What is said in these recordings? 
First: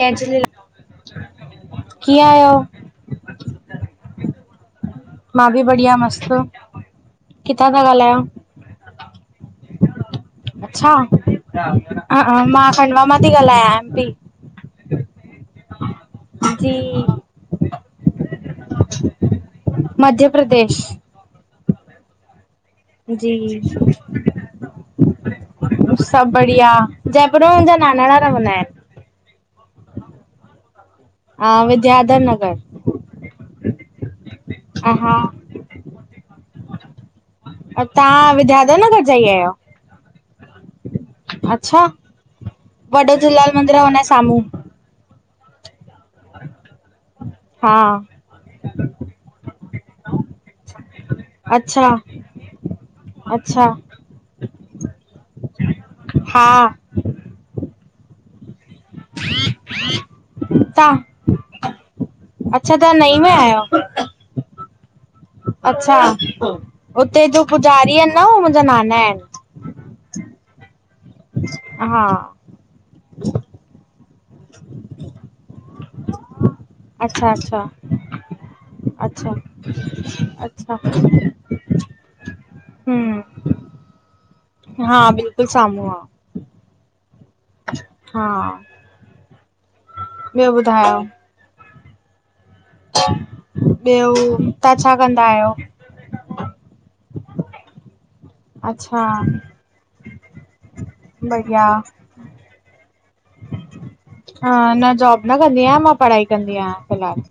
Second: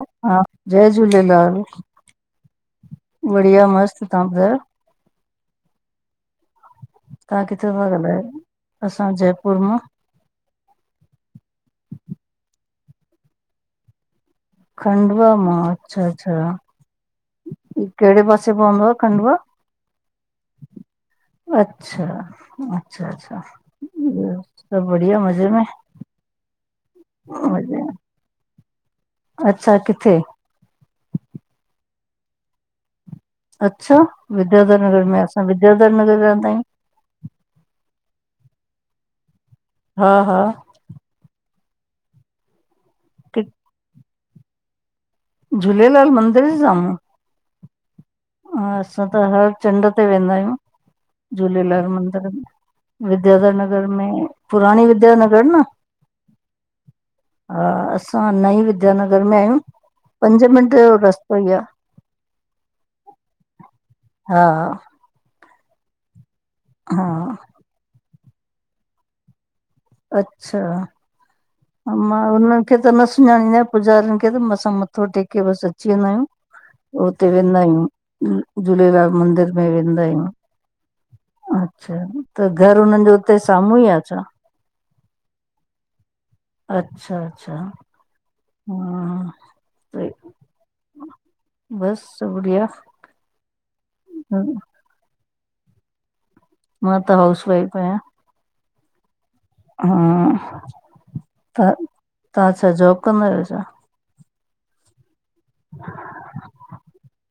जय हा जय झूलेलाल। कीअं आहियो? बढ़िया, मस्त तहां ॿुधायो? मां बि बढ़िया मस्त तहां किथां पिया ॻाल्हायो? असां जयपुर मां। अच्छा अ मां खंडवा मां ती ॻाल्हायां एम पी खंडवा मां अच्छा अच्छा। जी ई केड़े पासे पवंदो आ खंडवा? मध्य प्रदेश। अच्छा अच्छा जी अच्छा ॿियो सभु बढ़िया मज़े में। सभु बढ़िया जयपुर में मुंजा नानाणा रवंदा ऐंनि। अच्छा किथे? हा विद्याधर नगर अच्छा विद्याधर हा नगर हा में असां विद्याधर नगर जा त आहियूं। तहां विद्याधर नगर जा ई अहियो। हा हा। अच्छा वॾो कि झूलेलाल मंदिर आ हुन जे साम्हूं। झूलेलाल मंदिर जे साम्हूं। हा। हा असां त हर चंड ते वेंदा आहियूं अच्छा झूलेलाल मंदर में। विद्याधर अच्छा नगर में पुराणी विद्यानगर न। हा। हा असां नई विद्यानगर में आहियूं पंज मिंट जो तव्हां रस्तो ई आ। अच्छा तहां नई में आहियो? हा। अच्छा! हा हुते जो पुॼारी आहिन न हू मुंजा नाना आहिन। अच्छा, हा मां हुन त न सुञाणींदा आंयूं पुजारनि खे त, असां मथो टेके बस अची वेंदा आयूं। हुते अच्छा अच्छा वेंदा आहियूं, झूलेलाल अच्छा मंदिर में वेंदा आहियूं। अच्छा अच्छा त घर हुननि जो उते हम्म साम्हूं ई आ छा? हा बिल्कुलु साम्हूं आ। अच्छा- अच्छा! हा हा ॿियो ॿुधायो? बस बढ़िया। ॿियो, तां छा कंदा आयो? मां त हाउस वाइफ आयां। अच्छा- हा, त बढ़िया तां छा जॉब कंदा आयो छा? न जॉब न कंदी आयां, मां पढ़ाई कंदी आयां फिलहाल।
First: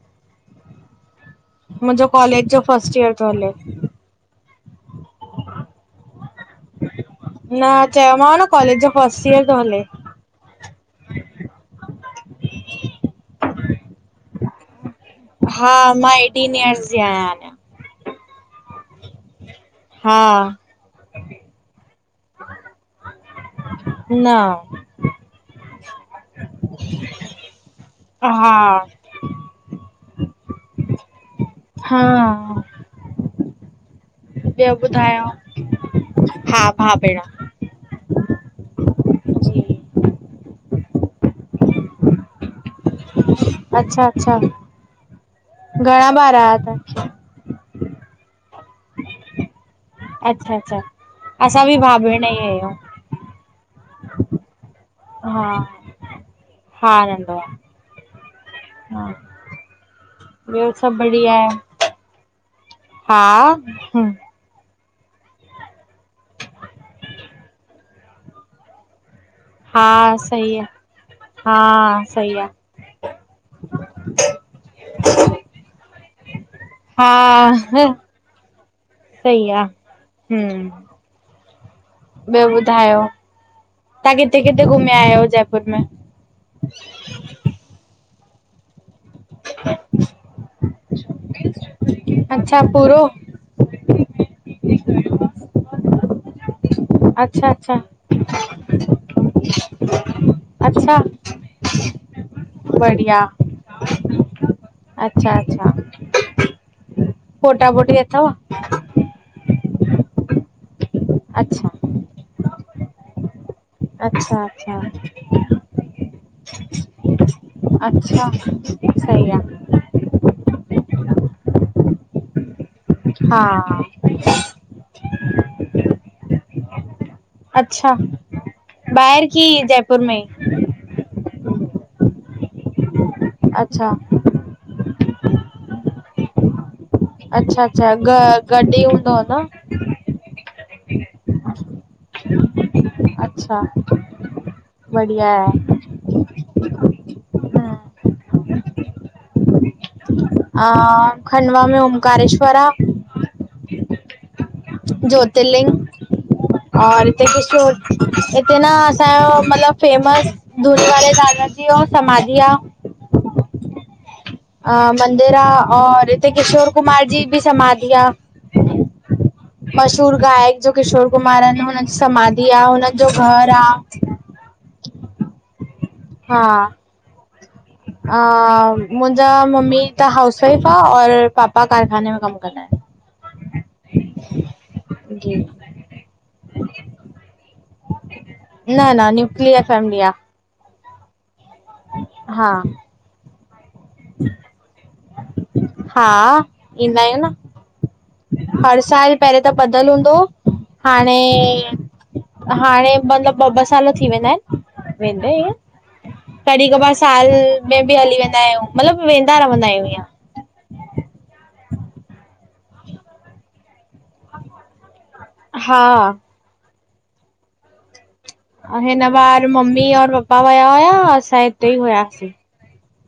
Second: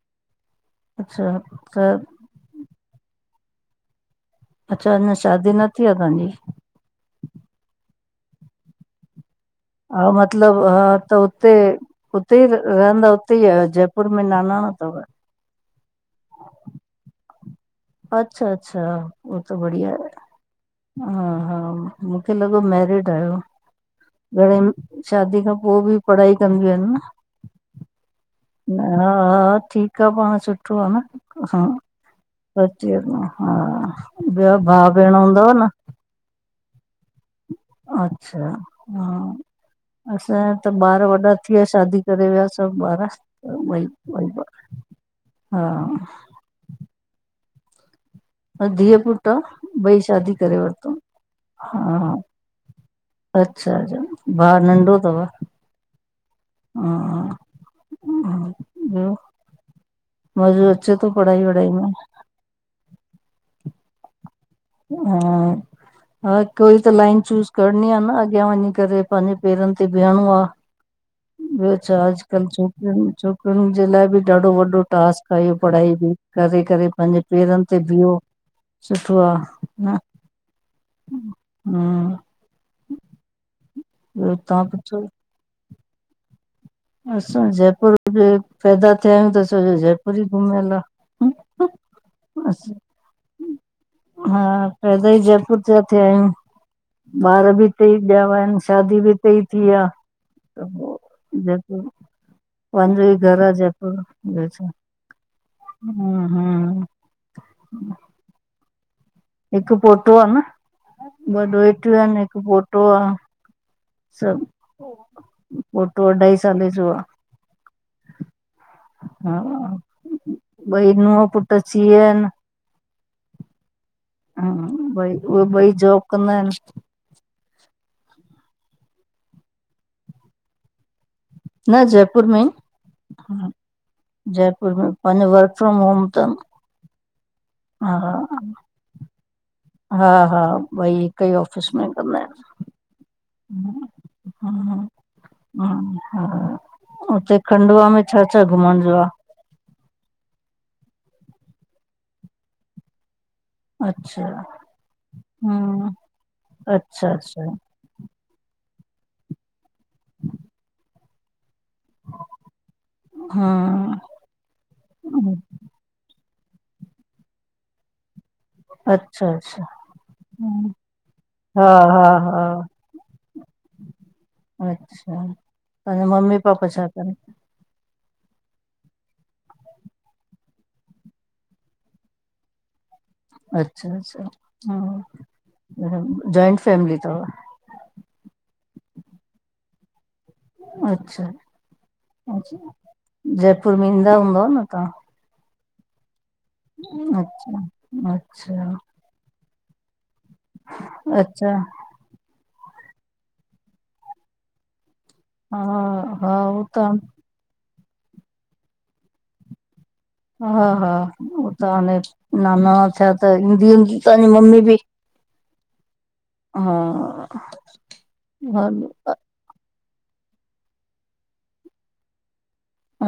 अच्छा। त मुंजो कॉलेज जो फर्स्ट ईयर तो हले। अच्छा अञा शादी न थी आ तहांजी! न, चयोमाव न कॉलेज जो फर्स्ट इयर तो हले। हा मतलब त उते उते ई रहंदा हुते ई आयो, जयपुर में नानाणा तव? हा मां एटीन इयर्स जी आयां अंञा। अच्छा- अच्छा, उह त बढ़िया आए। हा हा, हा, मूंखे लॻो मेरिड आयो! न घणे शादी खां पो बि पढ़ाई कंदयूं आहिन न। हा- हा ठीक आ, पाण सुठो आ न, हा। हा हा, ॿयो ॿियो भा भेण ॿुधायो? हूंदव न? हा भा भेण अच्छा हा। जी [inaudible] असांया त ॿार वॾा थी वया शादी करे वया। सब [unintelligible] बर वई अच्छा व अच्छा ब हा रहा थ [unintelligible] [inaudible] धीअ पुट आ, ॿई शादी अच्छा करे अच्छा असां बि भाउ वरतोंउं। भेण ई आहियूं। अच्छा -अच्छा, भाउ नंढो तव? हा, हा नंॾो हा, आ। ॿियो मज़ो ॿियो अचे सभु तो बढ़िया पढ़ाई आहे? वढ़ाई में? हा, हम्म- हा हा, कोई त लाइन चूज़ करणी आ न अॻयां वञी करे। पंहिंजे पेरन हा ते भिहणो आ। सही ॿियो छा, हा सही आ। अॼकल्ह छोकरियुन, छोकरियुन जे लाइ बि ॾाढो वॾो टास्क आ इहो पढ़ाई बि। करे -करे पहंजे पेरन ते हा भियो, सुठो आ। हम्म हम्म। ॿियो ॿुधायो, तव्हां ॿियो किथे किथे घुमया पुछो आहयो जयपुर में? असां जयपुर बि पैदा थया आहियूं त असाजो जयपुर ई घुमयल आ। अच्छा पूरो, हा पैदा ई जयपुर ते थया आहयूं। अच्छा ॿार बि अच्छा, हित ई ॾियावा आहिन शादी बि हितेई थी आ, त अच्छा पो। पांजो ई बढ़िया, घर आ जयपुर मे ॿयो छा। अच्छा अच्छा। हम्म हम्म पोटापोटी अथव। हिक पोटो आ न ॿ अच्छा डोएटियूं आहिन हिक पोटो आ। अच्छा सभ अच्छा पोर्टो अढाई साले जोआ। अच्छा सही आ। ॿई नूह पुट सीए इन। हा। ह भई उह भई जोब कंदा आहेन। अच्छा बाहेर की जयपुर में ई। न जयपुर में ई। हा अच्छा जयपुर में पंहिंजो वर्क फ्रोम होम तन। अच्छा -अच्छा ग गॾ ई हूंदो न। हा हा ॿई हिक ई ऑफिस में कंदा आहिन। अच्छा हम्म बढ़िया आहे ह ह हा उते- - खंडवा में छा छा घुमण जो आ। अ खंडवा में ओंकारेश्वर आ। अच्छा, हम्म, और अच्छा हिते अच्छा। किशोर हिते न असांजो मतलब फेमस धुनी वाले दादा जीअ समाधि आ। हा। अ मंदिर आ और हिते किशोर कुमार जी बि समाधि आ। अच्छा। अच्छा मशहूर गायक हम्म, जो किशोर कुमार आ हा न हुनजी हा हा समाधि आ हुनन जो घर आ। अच्छा। तव्हांजा मम्मी हा पापा छा कन? [inaudible] अ मुंजा मम्मी त हाउस वाइफ आ और पापा कारखाने में कम कंदा इन। अच्छा अच्छा आहिन हम्म। जी हम्म जॉइंट फैमिली तव? न न न्यूक्लियर फैमिली आ। अच्छा, हा अच्छा। जयपुर में ईंदा हूंदव न तहां? हा। ईंदा आहियूं अच्छा अच्छा। पेंहेंरे त ॿधल हूंदो हो। हाणे अच्छा हाणे मतलब ॿ ॿ साल थी वेंदा इन। वेंदें। हा हा उहो कॾि कबार त साल में बि हली वेंदा आयूं, मतलब वेंदा रवंदा आयूं इअं। हा हा हो त हाणे, नानाणा थिया त ईंदी हूंदी तांजी मम्मी बि? हा। हा। हा अ हिन बार मम्मी और पपा वया हुया असां हिते ई हुयासीं।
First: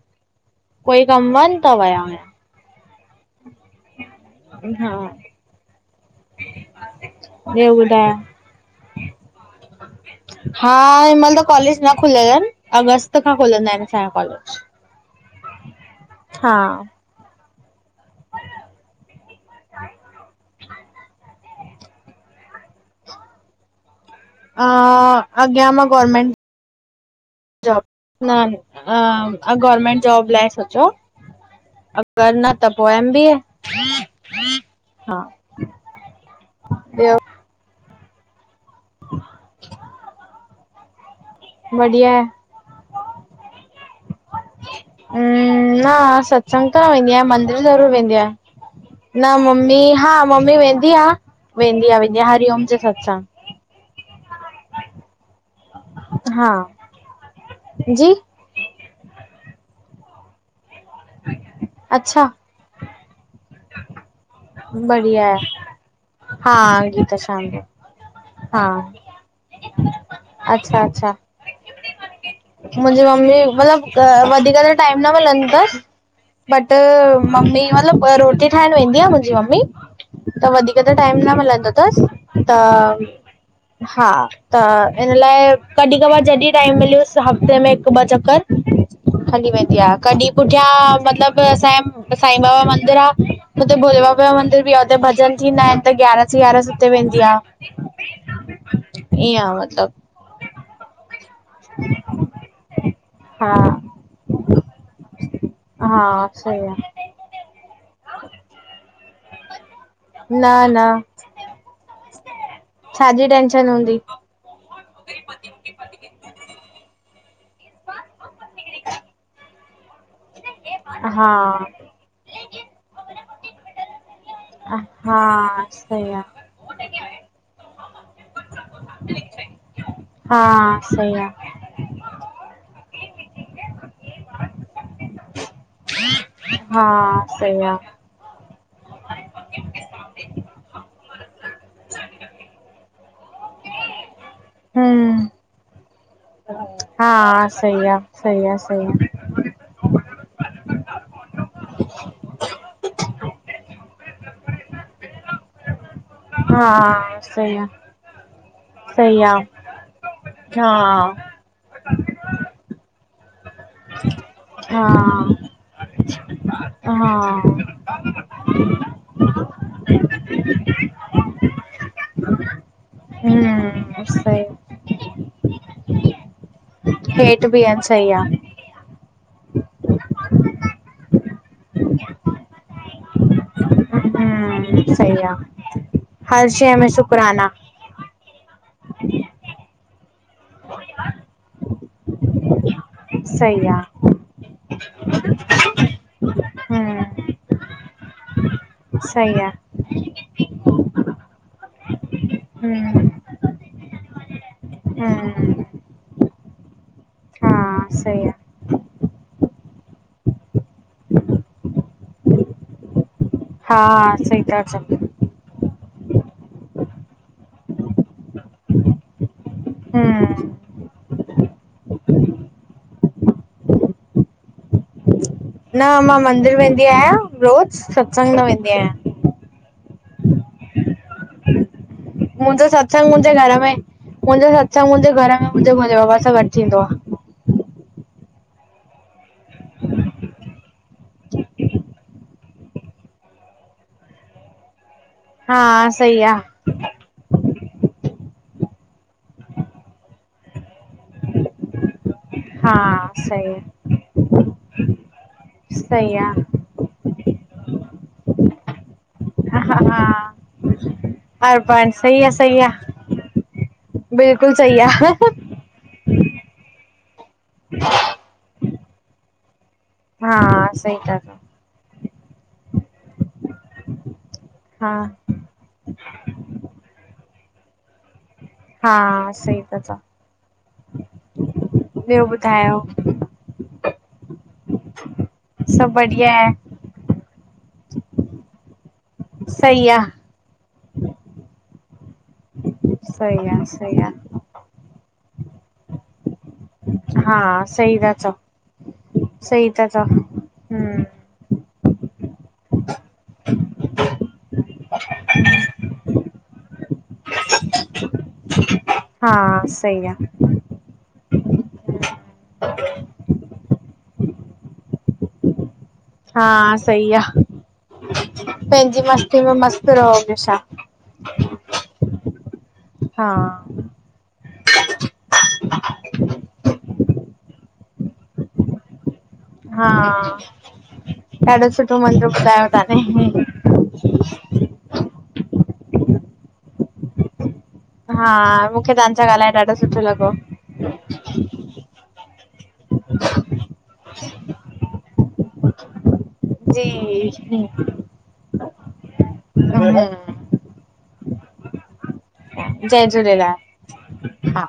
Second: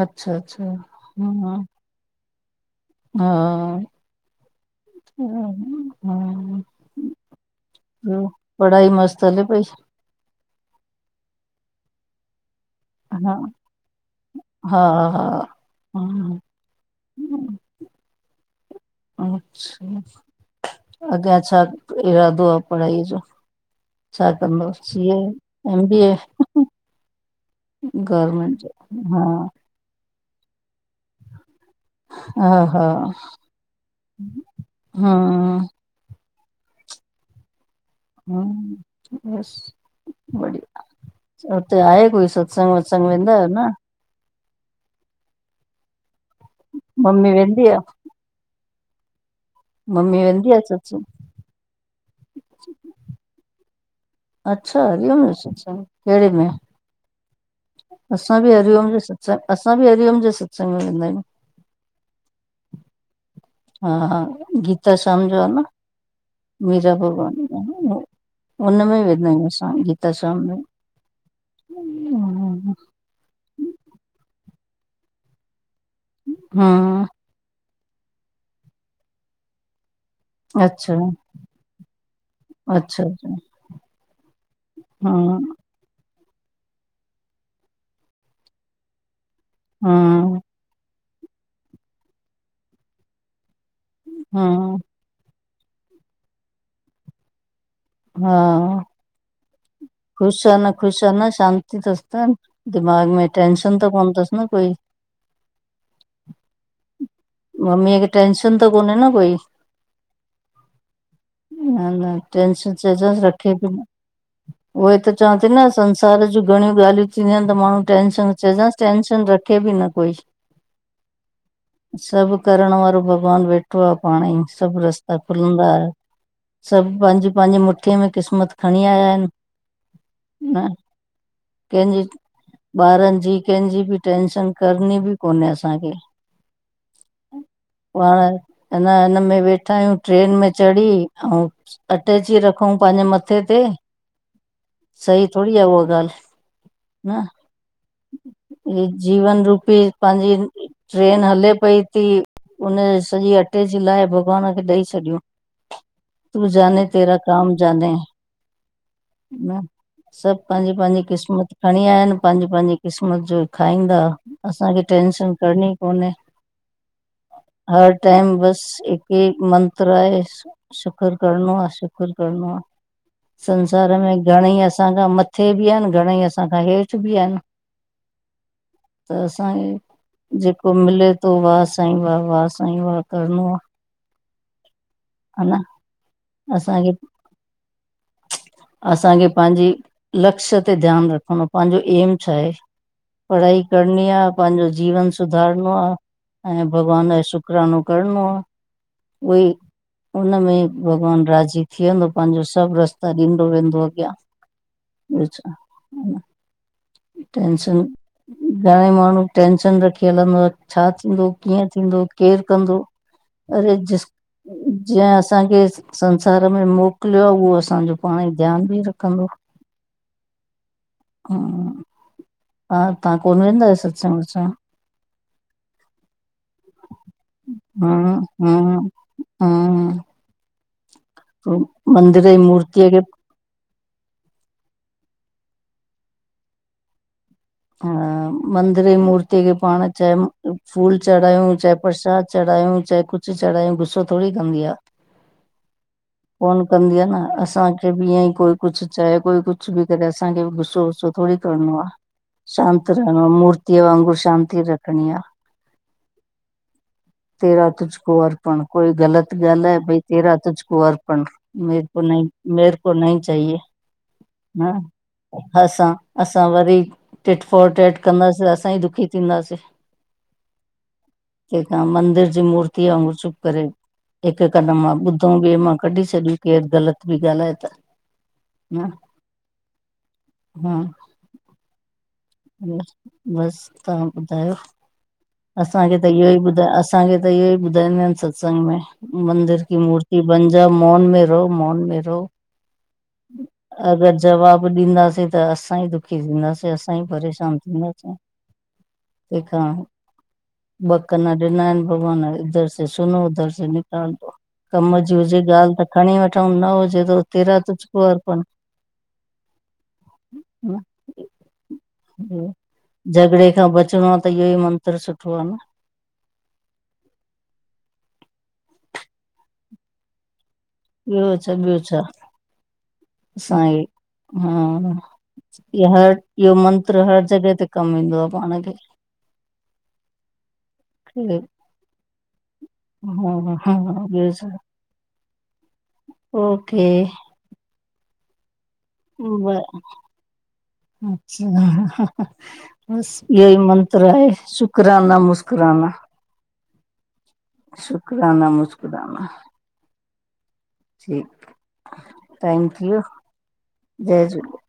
अच्छा अच्छा। कोई कम हा हुन त वया हुया? हा हा हम्म हा। ॿियो ॿुधायो? ॿियो, पढ़ाई मस्त हले पई? हा हिमल त कॉलेज न खुलयल ‌अन। अगस्त हा खां खुलंदा आहिनि असांजा कॉलेज। हा हा हा। अच्छा। अॻियां छा इरादो आ पढ़ाईअ जो? छा अ कंदव सी ए अॻियां मां M B A government job. न गवर्मेंट जो अ, हा अ गवर्नमेंट जॉब लाए सोचो आ। अगर हा न त हा पो एम बी ए। हा। हम्म ॿियो हम्म बस बढ़िया। हुते आहे कोई सु सत्संग वत्संग वेंंदा आयो न? हम्म, न सत्संग त न वेंदी आयां मम्मी मंदिर आ, ज़रूर वेंदी आयां। न मम्मी, हा मम्मी वेंदी आ वेंदी आ वेंदी आ हरिओम जे सत्संग। अच्छा हरिओम जे सत्संग। केड़े में? हा जी असां बि हरिओम जे सत्संग, असां बि हरिओम जे सत्संग में वेंदा आयूं। अच्छा। हा हा गीता बढ़िया श्याम जो आ आहे न। हा मीरा गीता भगवान शाम जो आए न हो। हा हुन में वेंदा आहियूं असां गीता श्याम में। [inaudible] मुंजी मम्मी मतलब वधीक त टाइम न मिलंदो तस, बट हम्म, मम्मी मतलब ब रोटी ठाहिणु वेंदी आ मुंजी मम्मी त वधीक अच्छा त टाइम न मिलंदो तस। त, अच्छा अच्छा हा त इन लाए, हम्म कॾि कबार जॾि टाइम मिलियुस हफ़्ते में हिकु ॿ चकर हली वेंदी आ। कॾि हम्म पुठियां मतलब असांजे साई बाबा मंदिर आ हुते ॿयो मंदिर बि हम्म, आ हुते भजन थींदा आहिनि त ग्यारस ग्यारस हुते वेंदी आ। हा ईअं मतलब ख़ुश आ न ख़ुश आ नस शांती तस त दिमाग में हा टेंशन त कोंनतसि न कोई हा सही आ मम्मीअ खे टेंशन त कोन्हे न कोई न न न न टेंशन छाॼी टेंशन हुंदी उहोई त चवां थी न संसार जुं घणियूं ॻाल्हियूं थींदियूं आहिनि त माण्हू टेंंशन चैजास टेंशन रखे ॿि न कोई हा सभु करण वारो भॻवानु वेठो आ पांणई सभु रस्ता हा खुलंदा सही आ सभु पांन्जी पांन्जी मुट्ठीअ में क़िस्मत खणीं आया आहिन हा न सही आ कंहिंजी ॿारनि जी कंहिंजी ॿि टेंशन करणी ॿि कोन्हे असांखे हा सही आ बार अना हिनमे वेठा आहियूं ट्रेन में चढ़ी अऊ अटेची रख खंउ पांजे मत्थे ते सही हम्म थोड़ी आ उहा ॻाल्हि हा न सही आ सही आ सही ही आ जीवन रूपी पांजी ई ई ट्रेन हले पई ती उन्ह ॼी सॼी अटैची लाहे भॻवान खे ॾई छॾियूं तूं जाने तेरा हा काम सही आ जाने। सही आ न सब पांहिंजी हा पांहिंजी क़िस्मत खणीं आया आहिनि, पांहिंजी -पांहिंजी क़िस्मत ॼो खाईंदा, असांखे टेंशन हा करणीं कोन्हे, हा और टाइम बस हिकु ई मंत्र आहे शुकुर करणों आ, शुकुर करणों आ। हम्म ॼॻ में सही घणंई असांखां मथे ॿि आहिन, घणंई असां खां हेठि बि आहिनि हेठ ॿि आहिन, सही आ। त असांखे जेको मिले तो, वाह सांई, वाह- वाह साईं वाह करणों आ। हम्म सही आ, हर शैं में असांखे शुकराना। असांखे पांहिंजी लक्ष्य ते ध्यानु रखिणों पांहिंजो एम छा हे। पढ़ाई करणीं आ, पाहिंजो जीवन सुधारणों आ ऐं भॻवान ॼो शुक् हम्म शुकरानो करणो आ। सही आ। उनमें भॻवानु राज़ी थी वेंदो पांजो सब हम्म रस्ता ॾींदो वेंदो अॻियां। ब्यो छा, हम्म हन हा टेंशन सही आ घणेईं माण्हू टेंशन रखी हलंदो आ, छा थींदो कीअं थींदो, केर कंदो? अरे जिस् हा सही था चओ जीअं असांखे संसार में मोकिलियो आ उहो असांजो पांणंई ध्यानु ॿि रखंदो। हम्म। ह हा तहां कोन वेंदा आहियो सत्संग वत्संग? न मां मंदिर वेंदी आहियां रोज़, सत्संग न वेंदी आहियां। हम्म म [unintelligible] मुंहिंजो मूर्तीअ खे सत्संग मुंहिंजे घर में मुंहिंजो सत्संग मुंहिंजे घर में मुंहिंजे भोले बाबा सां गॾु थींदो आ। हा मंदिर ॼी मूर्तीअ खे पांण चाहे फूल चढ़ायूं चाहे प्रसाद चढ़ायूं चाहे कुछु चढ़ायंऊ, गुस्सो थोड़ी कंदी आ। हा, सही आ। न कंदी आ न, असांखे ॿि ईअं कोई कुछु चए, कोई कुछु ॿि करे, असांखे ॿि गुस्सो वुस्सो थोङी करणो आ। हा शांत रहणो आ,, सही मूर्तीअ वांगुरु शांति रखणी आ। सही आ तेरा तुझ को अर्पण, कोई ग़लत गाल्हाए, हा भई हा तेरा तुझ कोअर्पण मेरे अर्पण को सही नही, आ सही आ मेरे को नही चाहिए। बिल्कुलु हा सही आ। असां, असां वरी टिट फोर टेट कंदासीं त असां ई दुखी थींदासीं। हा सही ता चओ। तंहिं खां मंदिर जी मूर्ति वांगुर चुप करे हिकु कन हा मां ॿुधऊ ॿिए मां कढी छॾियो केरु ग़लति बि ॻाल्हाए त। न हा सही ता चओ। हा ॿियो ॿुधा बसि तहां ॿुधायो? सभु असांखे त इहो बढ़िया ई आहे, ॿुधाए अस असांखे त इय ई ॿुधाईंदा आहिन सत्संग में, मंदिर की सही आ मूर्ति बन जा मन में रहो मन में रहो। सही आ, सही आ, अगरि जवाब ॾींदासीं त असां ई दुखी थींदासीं। असां परेशान हा सही ता थींदासीं, चओ, सही तंहिंखां ता चओ, ब हम्म कन डिना आहिन, भॻवान, हितां बुधो हुतां कड़ी छड़ियो। कम, जी हुजे ॻाल्हि, त खणी वठऊ, न हुजे त तुहिंजी, तोखे डिनी हा, सई आहे। हा इणदिबल [unintelligible] झगड़े खां बचिणो आहे त इहो ई मंत्र, सुठो आहे न। हा सही आ, पंहिंजी मस्ती, में मस्त, रहो बियो छा? ॿियो छा, ॿियो छा, हा साई हा। इहो हर इहो मंत्र हर जॻह, ते कमु ईंदो आहे, पाण खे। हा। खे ॾाढो, सुठो मंदरु, ॿुधायो तवां हा हा ॿियो छा ने- ओके। हा, मूंखे तव्हां सां ब ॻाल्हाइण ॾाढो सुठो, लॻो। अच्छा बसि, इहो ई मंत्र आहे, शुकराना मुस्कुराना। जी शुकिराना, मुश्किराना। हा इणदीब्ले [unintelligible] ठीकु,। मेहरबानी जय झूलेलाल जय झूलेलाल। हा